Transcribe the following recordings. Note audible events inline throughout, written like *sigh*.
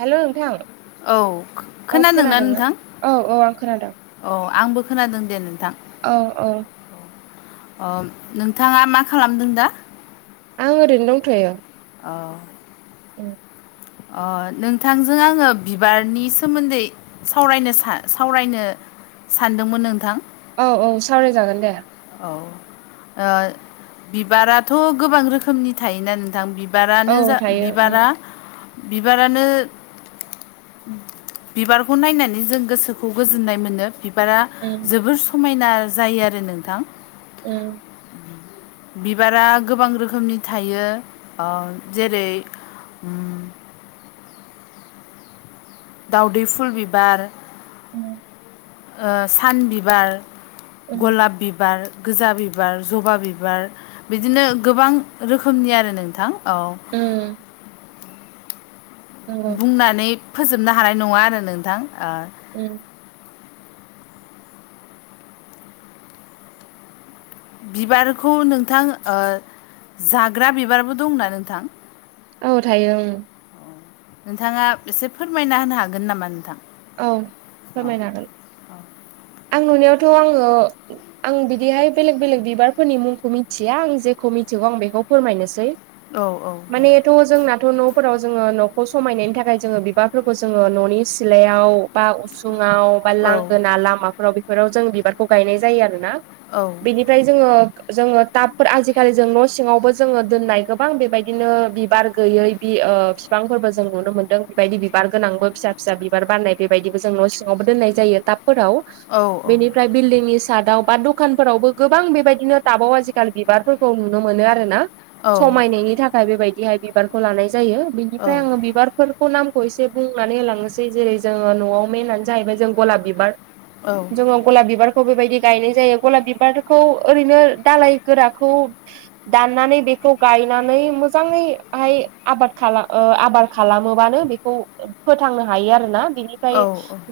हेल' नोंथां औ खोनादोंना नोंथां? औ औ आं खोनादों अ आंबो खोनादों दे नोंथां औ औ अ नोंथाङा मा खालामदों दा? आं ओरैनो दंथ'यो अह उम अ नोंथांजों आङो बिबारनि सोमोन्दै सावरायनो सा सावरायनो सा-सावरायनो सानदोंमोन नोंथां औ औ सावरायजागोन दे औ बिबाराथ' गोबां रोखोमनि थायोना नोंथां बिब औ बिबारानो जा थायो बिबारा उम बिबारानो बिबारखौ नायनानै जों गोसोखौ गोजोननाय मोनो बिब बारा उम जोबोर समायना जायो आरो नोंथां ओम बिबारा गोबां रोखोमनि थायो अह जेरै *inaudible* दावदै फुल बिबार ओम ओ सान बिबार उम गलाब बिबार गोजा बिबार जबा बिबार बिदिनो गोबां रोखोमनि आरो नोंथां औ ओम नंगौ बुंनानै फोजोबनो हानाय नङा आरो नोंथां ओ ओम बिबारखौ नोंथां जाग्रा बिबारबो दंना नोंथां औ थायो ओम नोंथाङा एसे फोरमायना होनो हागोन नामा नोंथां औ औ फोरमायनो हागोन आं नुनायावथ' आङो आं बिदिहाय बेलेग बेलेग बिबारफोरनि मुंखौ मिथिया आं जेखौ मिथिगौ आं बेखौ फोरमायनोसै औ औ दे थ' जोंनाथ' न'फोराव जोङो न'खौ समायनायनि थाखाय जोङो बिबारफोरखौ जोङो न'नि सिलायाव याव बा उसुङाव बा औ लांगोना लामाफोराव बेफोराव जों बिबारखौ गायनाय जायो आरो ना औ बिनि फ्राय जोङो जोङो टाबफोर आजिखालि जों न' सिङावबो जोङो दोननाय गोबां बेबायदिनो बिबार गैयै बि ओ फिफांफोरबो जों नुनो मोन्दों बेबायदि बिबार गोनांबो फिसा फिसा बि बिबार बारनाय बेबायदिबो जों न' सिङावबो दोननाय जायो थाबफोराव औ बेनि फ्राय बिल्डिंनि सादाव बा दखानफोरावबो गोबां बेबायदिनो टाबाव आजिखालि बिबारफोरखौ नुनो मोनो आर ना औ समायनायनि थाखाय बेबायदिहाय बिबारखौ लानाय जायो बेनिफ्राय औ आङो बिबार फोरखौ नामखौ एसे बुंनानै होलांनोसै जेरै जोङो न'आव मेनानो जाहैबाय जों गलाब बिबार औ जोङो गलाब बिबारखौ बेबायदि गायनाय जायो गलाब बिबारखौ ओरैनो दालाय गोराखौ दाननानै बेखौ गायनानै मोजाङैहाय आबाद खाला ओ आबाद खालामोबानो बेखौ फोथांनो हायो आरोना बिनिफ्राय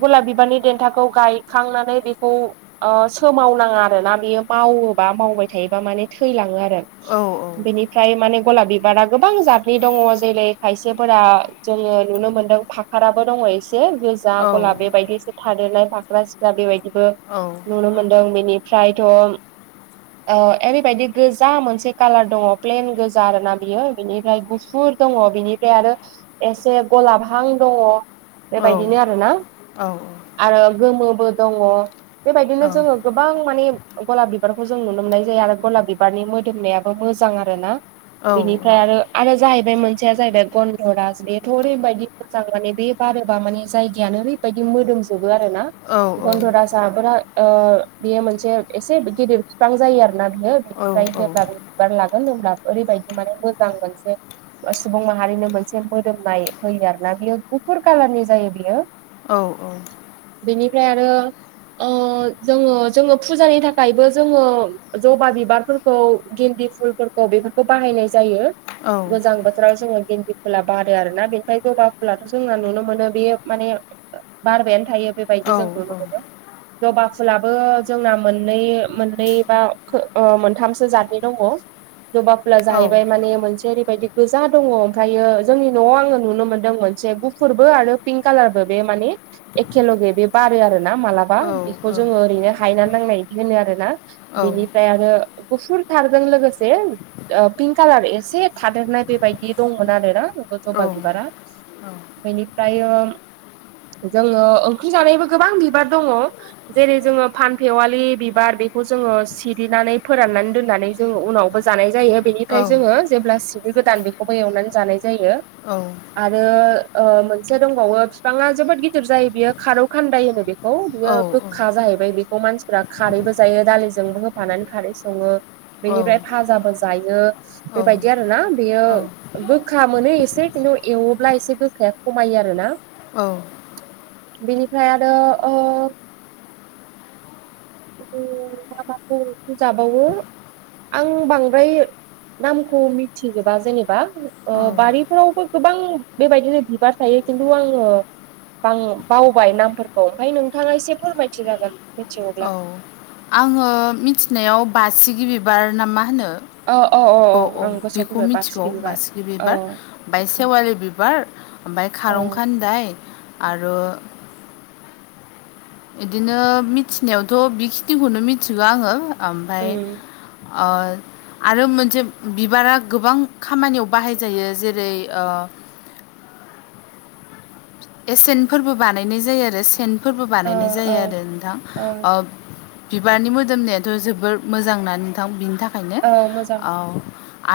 गलाब बिबारनि देन्थाखौ गायखांनानै बेखौ ओ सोमावनाङा आरो ना बियो मावोबा मावबाय थायोबा माने थैलाङो आरो बेनि फ्राय माने गलाब बिबारा गोबां जादनि दङ जेरै खायसेफोरा जोङो नुनो मोनदों फा ख्राराबो दङ एसे गोजा गलाब बेबायदि एसे थादेरनाय फाग्रा सिख्रा बेबायदिबो नुनो मोनदों बेनिफ्रायथ' ओ ओरैबायदि गोजा मोनसे कालार दङ प्लेन गोजा आर ना बियो बेनिफ्राय गुफुर दङ बिनिफ्राय आरो एसे गलाबहां दङ बेबायदिनो आरोना आरो गोमोबो दङ बेबायदिनो जोङो गोबां माने गलाब बिबारखौ जों नुनो मोननाय जायो आरो गलाब बिबारनि मोदोमनायाबो मोजां आरो ना बेनिफ्राय आरो आरो जाहैबाय मोनसेया जाहैबाय गन्धरास बेथ' ओरैबायदि मोजां मानानि बे बारोबा माने जायगायानो ओरैबायदि मोदोमजोबो आरो गनध'राज राबो रा ओ बेयो मोनसे एसे गिदिर बिफां जायो आरो ना बियो बेनिफ्राय जेब्लाबो बिबार लागोन होनब्ला ओरैबायदि माने मोजां मोनसे सुबुं माहारिनो मोनसे मोदोमनाय होयो आरो ना बियो गुफुर कालारनि जायो बियो औ औ बेनिफ्राय आरो जोङो जोङो फुजानि थाखायबो जोङो जबा बिबारफोरखौ गेन्दि फुलफोरखौ बेफोरखौ बाहायनाय जायो। गोजां बोथोराव जोङो गेन्दि फुला बारो आरोना बेखाय जबा अब्लाथ' जोंना नुनो मोनो बेयो माने बारबायानो थायो बेबायदि जों नुनो मोनो। जबा फुलाबो जोंना मोननै मोननै बा खो ओ मोनथामसो जातनि दङ। जबा फुआ जाहैबाय माने मोनसे ओरैबायदि गोजा दङ ओमफ्रायो जोंनि न'आव आङो नुनो मोन्दोंमोन से गुफुरबो आरो पिंक कालारबो बे माने एखे लगे बे बारो आरो ना मालाबा बेखौ जोङो ओरैनो हायना नांनाय बिदि होनो आरो ना बिनिफ्राय आरो गुफुर थारजों लोगोसे पिंक कालार एसे थादेरनाय बेबायदि दंमोन आरो ना जबा औ औ बिबारा बेनिफ्रायो जोङो ओंख्रि जानायबो गोबां बिबार दङ जेरै जोङो फानफेवालि बिबार बेखौ जोङो सिरिनानै फोराननानै दोननानै जों उनावबो जानाय जायो बेनिफ्राय जोङो जेब्ला सिनि गोदान बेखौबो एवनानै जानाय जायो। औ आरो मोनसे दंबावो बिफाङा जोबोद गिदिर जायो बियो खारौ खान्दाय होनो बे खौ बियो गोखा जाहैबाय बे खौ मानसिफ्री खारैबो जायो दालिजोंबो होफानानै खारै सङो। बेनिफ्राय फाजाबो जायो। बेबायदि आरो ना बेयो गोखा मोनो एसे खिन्थु एव ब्ला एसे गोखाया खमायो आरो ना औ बिनिफ्राय आरो मा माखौ ओंख्रि जाबावो आं बांद्राय नामखौ मिथिजोबा जेनेबा बारिफोरावबो गोबां बेबायदिनो बिबार थायो खिन्थु आङो बां-बावबाय नामफोरखौ ओमफाय नोंथाङा एसे फोरमायथिजागोन। औ आङो मिथिनायाव बासिगि गिबिबार ना मा होनो औ औ अ औ आं गोसोआव बेखौ फैबाय मिथिगौ बारसिगि बिबार बासिगि औ बिबार ओमफाय सेवालि बिबार ओमफ्राय औ खारं खान्दाय आरो बिदिनो मिथिनायावथ' बिखिनिखौनो मिथिगौ आङो आमफाय उम ओ आरो मोनसे बिबारा गोबां खामानियाव बाहायजायो जेरै एसेन फोरबो बानायनाय जायो आरो सेन फोरबो ओ बानायनाय ओ जायो आरो नोंथां। ओ बिबारनि मोदोमनायाथ' जोबोर मोजांना नोंथां बिनि थाखायनो औ मोजां औ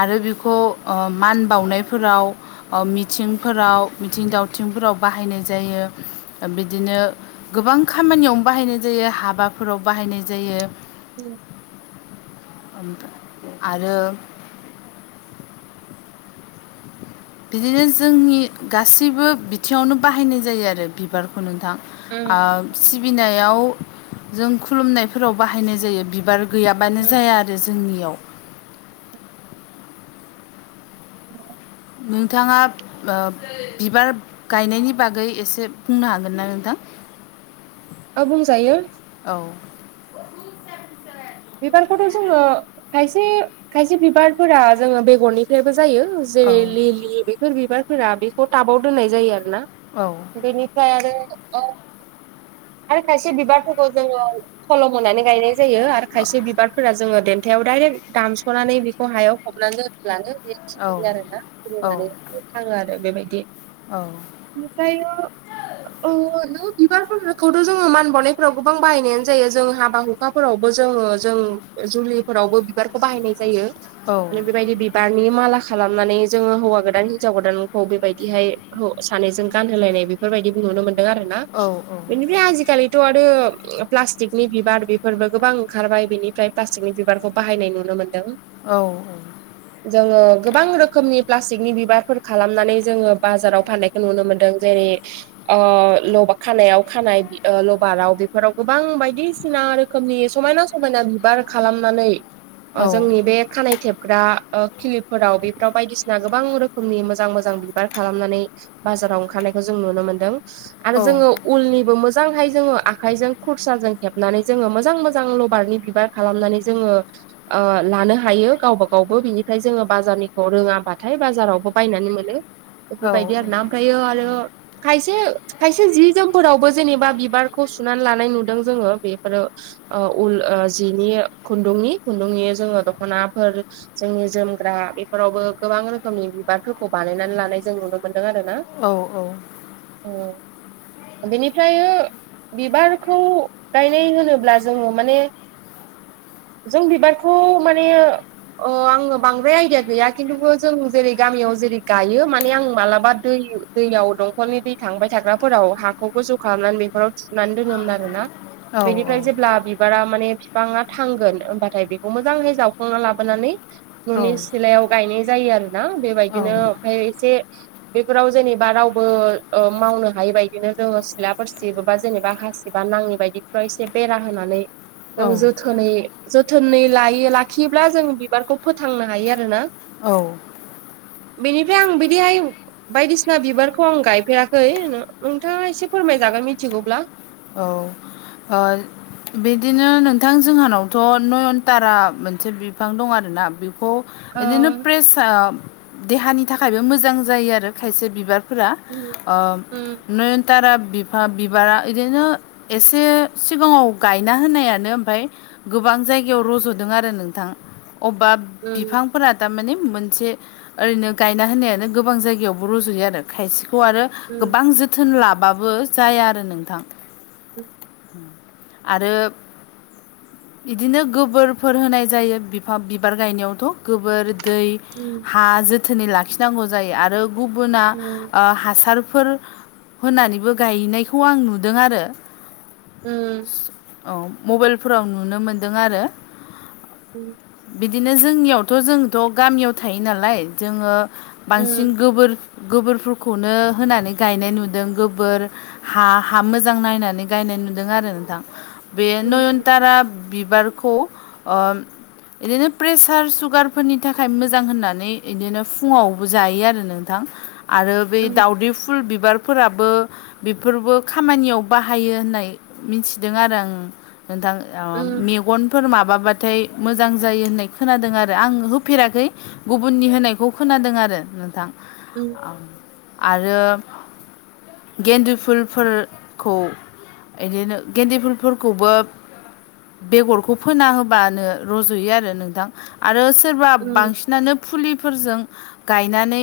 आरो बिखौ मान बावनायफोराव मिथिंफोराव मिथिं दावथिंफोराव बाहायनाय जायो। बिदिनो गोबां खामानियावनो बाहायनाय जायो हाबाफोराव बाहायनाय जायो। उ औ नोंथां आरो बिदिनो जोंनि गासैबो बिथिङावनो बाहायनाय जायो आरो बिबारखौ नोंथां। उम सिबिनायाव जों खुलुमनायफोराव बाहायनाय जायो बिबार गैयाबानो उम जाया आरो जोंनियाव नोंथाङा बिबार गायनायनि बागै एसे बुंनो हागोन ना नोंथां? ओ बुंजायो औ बिबारखौथ' जोङो खायसे खायसे बिबारफोरा जोङो बेगरनिफ्रायबो जायो। औ जेरै लिलि बेफोर बिबारफोरा बेखौ टाबाव दोननाय जायो आरोना। औ बेनिफ्राय आरो आरो खायसे बिबारफोरखौ जोङो खल'म होनानै गायनाय जायो आरो खायसे बिबारफोरा जोङो देन्थायाव दाइरेक्ट दानस'नानै बेखौ हायाव हबनानै दोनब्लानो बे औ खिलियो आरोना औ खिलिनानै थाङो आरो बेबायदि औ आमफ्रायो ओ नों बिबारफोरखौथ' जोङो मान बावनायफोराव गोबां बाहायनायानो जायो जों हाबा हुखाफोरावबो जोङो जों जुलिफोरावबो बिबारखौ बाहायनाय जायो औ आरो बेबायदिनो बि बारनि माला खालामनानै जोङो हौवा गोदान हिनजाव गोदानखौ बेबायदिहाय सानैजों गानहोलायनाय बि फोरबायदिबो नुनो मोन्दों आरो। ना? औ बेनिफ्राय आजिखालिथ' आरो प्लास्टिकनि बिबार बेफोरबो गोबां ओंखारबाय बिनिफ्राय प्लास्टिकनि बिबारखौ बाहायनाय नुनो मोन्दों। औ औ जोङो गोबां रोखोमनि प्लास्टिकनि बिबारफोर खालामनानै जोङो बाजाराव फाननायखौ नुनो मोनदों जेरै ल खानायाव खानाय लबाराव बेफोराव गोबां बायदिसिना रोखोमनि समायना समायना बिबार खालामनानै जोंनि बे खानाय थेबग्रा किलिब फोराव बेफोराव बायदिसि ना गोबां रोखोमनि मोजां मोजां बिबार खालामनानै बाजाराव ओंखारनायखौ जों नुनो मोनदों। आरो जोङो उलनिबो मोजांहाय जोङो आखायजों खुरसाजों हेबनानै जोङो मोजां मोजां जां लबारनि बिबार खालामनानै जोङो लानो हायो गावबा गावबो बिनिफ्राय जोङो बाजारनिखौ रोङाबाथाय बाजारावबो बायनानै मोनो। बेफोरबायदि आरोना ओमफ्राय आरो खायसे खायसे जि जोमफोरावबो जेनेबा बिबारखौ सुनानै लानाय नुदों जोङो बेफोरो उल जिनि खुन्दुंनि खुन्दुंनि जोङो दख'नाफोर जोंनि जोमग्रा बेफोरावबो गोबां रोखोमनि बिबारफोरखौ बानायनानै लानाय जों नुनो मोनदों आरो ना। औ औ औ बिनिफ्राय बिबारखौ गायनाय होनोब्ला जों माने जों बिबारखौ माने अ आङो बांद्राय आइदिया गैया खिन्थु जों जेरै गामियाव जेरै गायो माने आं मालाबा दै दैयाव दंखलनि दै थांबाय थाग्राफोराव हाखौ गोजौ खालामनानै बेफोराव थुनानै दोनोमोन आरो ना। बेनिफ्राय जे ब्ला बिबारा माने बिफाङा थांगोन होनबाथाय बेखौ मोजाङै जावखांना लाबोनानै न'नि सिलायाव गायनाय जायो आरोना बेबायदिनो ओमफ्राय एसे बेफोराव जेनेबा रावबो मावनो हायि बायदिनो जोङो सिलाफोर सिबोबा जेनेबा हास एबा नाङि बायदिफ्राव एसे बेरा होनानै जों औ जोथोन खोनै जोथोनै लायो लाखियोब्ला जों बिबारखौ फोथांनो हायो आरोना। औ बेनिफ्राय आं बिदिहाय बायदिसिना बिबारखौ आं गायफेराखै नोंथाङा एसे फोरमायजागोन मिथिगौब्ला? औ आ बिदिनो नोंथां जोंहानावथ' नयनतारा मोनसे बिफां दं आरोना बेखौ ओ बिदिनो प्रेस देहानि थाखायबो मोजां जायो आरो खायसे बिबार फोरा‌ उम नयनतारा बिफा बिबारा बिदिनो एसे सिगाङाव गायना होनायानो ओमफ्राय गोबां जायगायाव रज'दों आरो नोंथां अबेबा उम बिफां फोरा थारमाने मोनसे ओरैनो गायना होनायानो गोबां जायगायावबो रज'यो आरो खायसेखौ आरो उम गोबां जोथोन लाबाबो जाया आरो नोंथां। उम आरो बिदिनो गोबोरफोर होनाय जायो बिफा बिबार गायनायावथ' गोबोर दै उ हा जोथोनै लाखिनांगौ जायो आरो गुबुना हासारफोर होननानैबो गायनायखौ आं नुदों आरो औ मबाइलफोराव नुनो मोनदों आरो। उम बिदिनो जोंनियावथ' जोंथ' गामियाव थायो नालाय जोङो बांसिन गोबोर गोबोरफोरखौनो होनानै गायनाय नुदों गोबोर हा हा मोजां नायनानै गायनाय नुदों आरो नोंथां बे नयनतारा बिबारखौ बिदिनो प्रेसार सुगारफोरनि थाखाय मोजां होननानै बिदिनो फुङावबो जायो आरो नों थां आरो बै दाावदै फुल बिबारफोराबो बेफोरबो खामानियाव बाहायो होननाय मिथिदों आरो आं नोंथां मेगन फोर माबाबाथाय मोजां जायो होननाय खोनादों आरो आं होफेराखै गुबुननि होनायखौ खोनादों आरो नोंथां उ आरो गेन्दु फुल फोरखौ बिदिनो गेन्देफुलफोरखौबो बेगरखौ फोना होबानो रज'यो आरो नोंथां आरो सोरबा बांसिनानो फुलिफोरजों गायनानै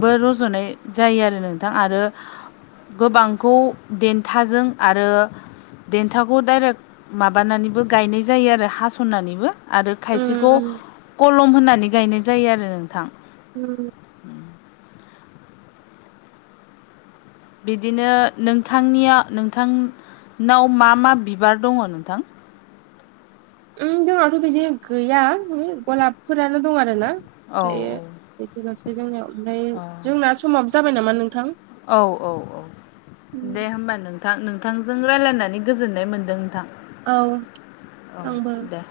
बो रज'नाय जायो आरो नोंथां आरो गोबां खौ देन्थाजों आरो देन्थाखौ डाइरेक्ट माबानानैबो गायनाय जायो आरो हास'ननानैबो आरो खायसेखौ कलम होनानै गायनाय जायो आरो नोंथां उ बिदिनो नोंथांनिया नोंथांनाव मा मा बिबार दङ नोंथां जोंनावथ' बिदि गैया गलाबफोरानो दं आर ना औ ओमफ्रायो औ बिदिल'सै जोंनियाव ओमफ्राय जोंना समाब जाबाय नामा नोंथां औ औ औ उम, दे होमबा नों नोंथां नोंथांजों रायज्लायनानै गोजोननाय मोनदों नोंथां औ औ आंबा दे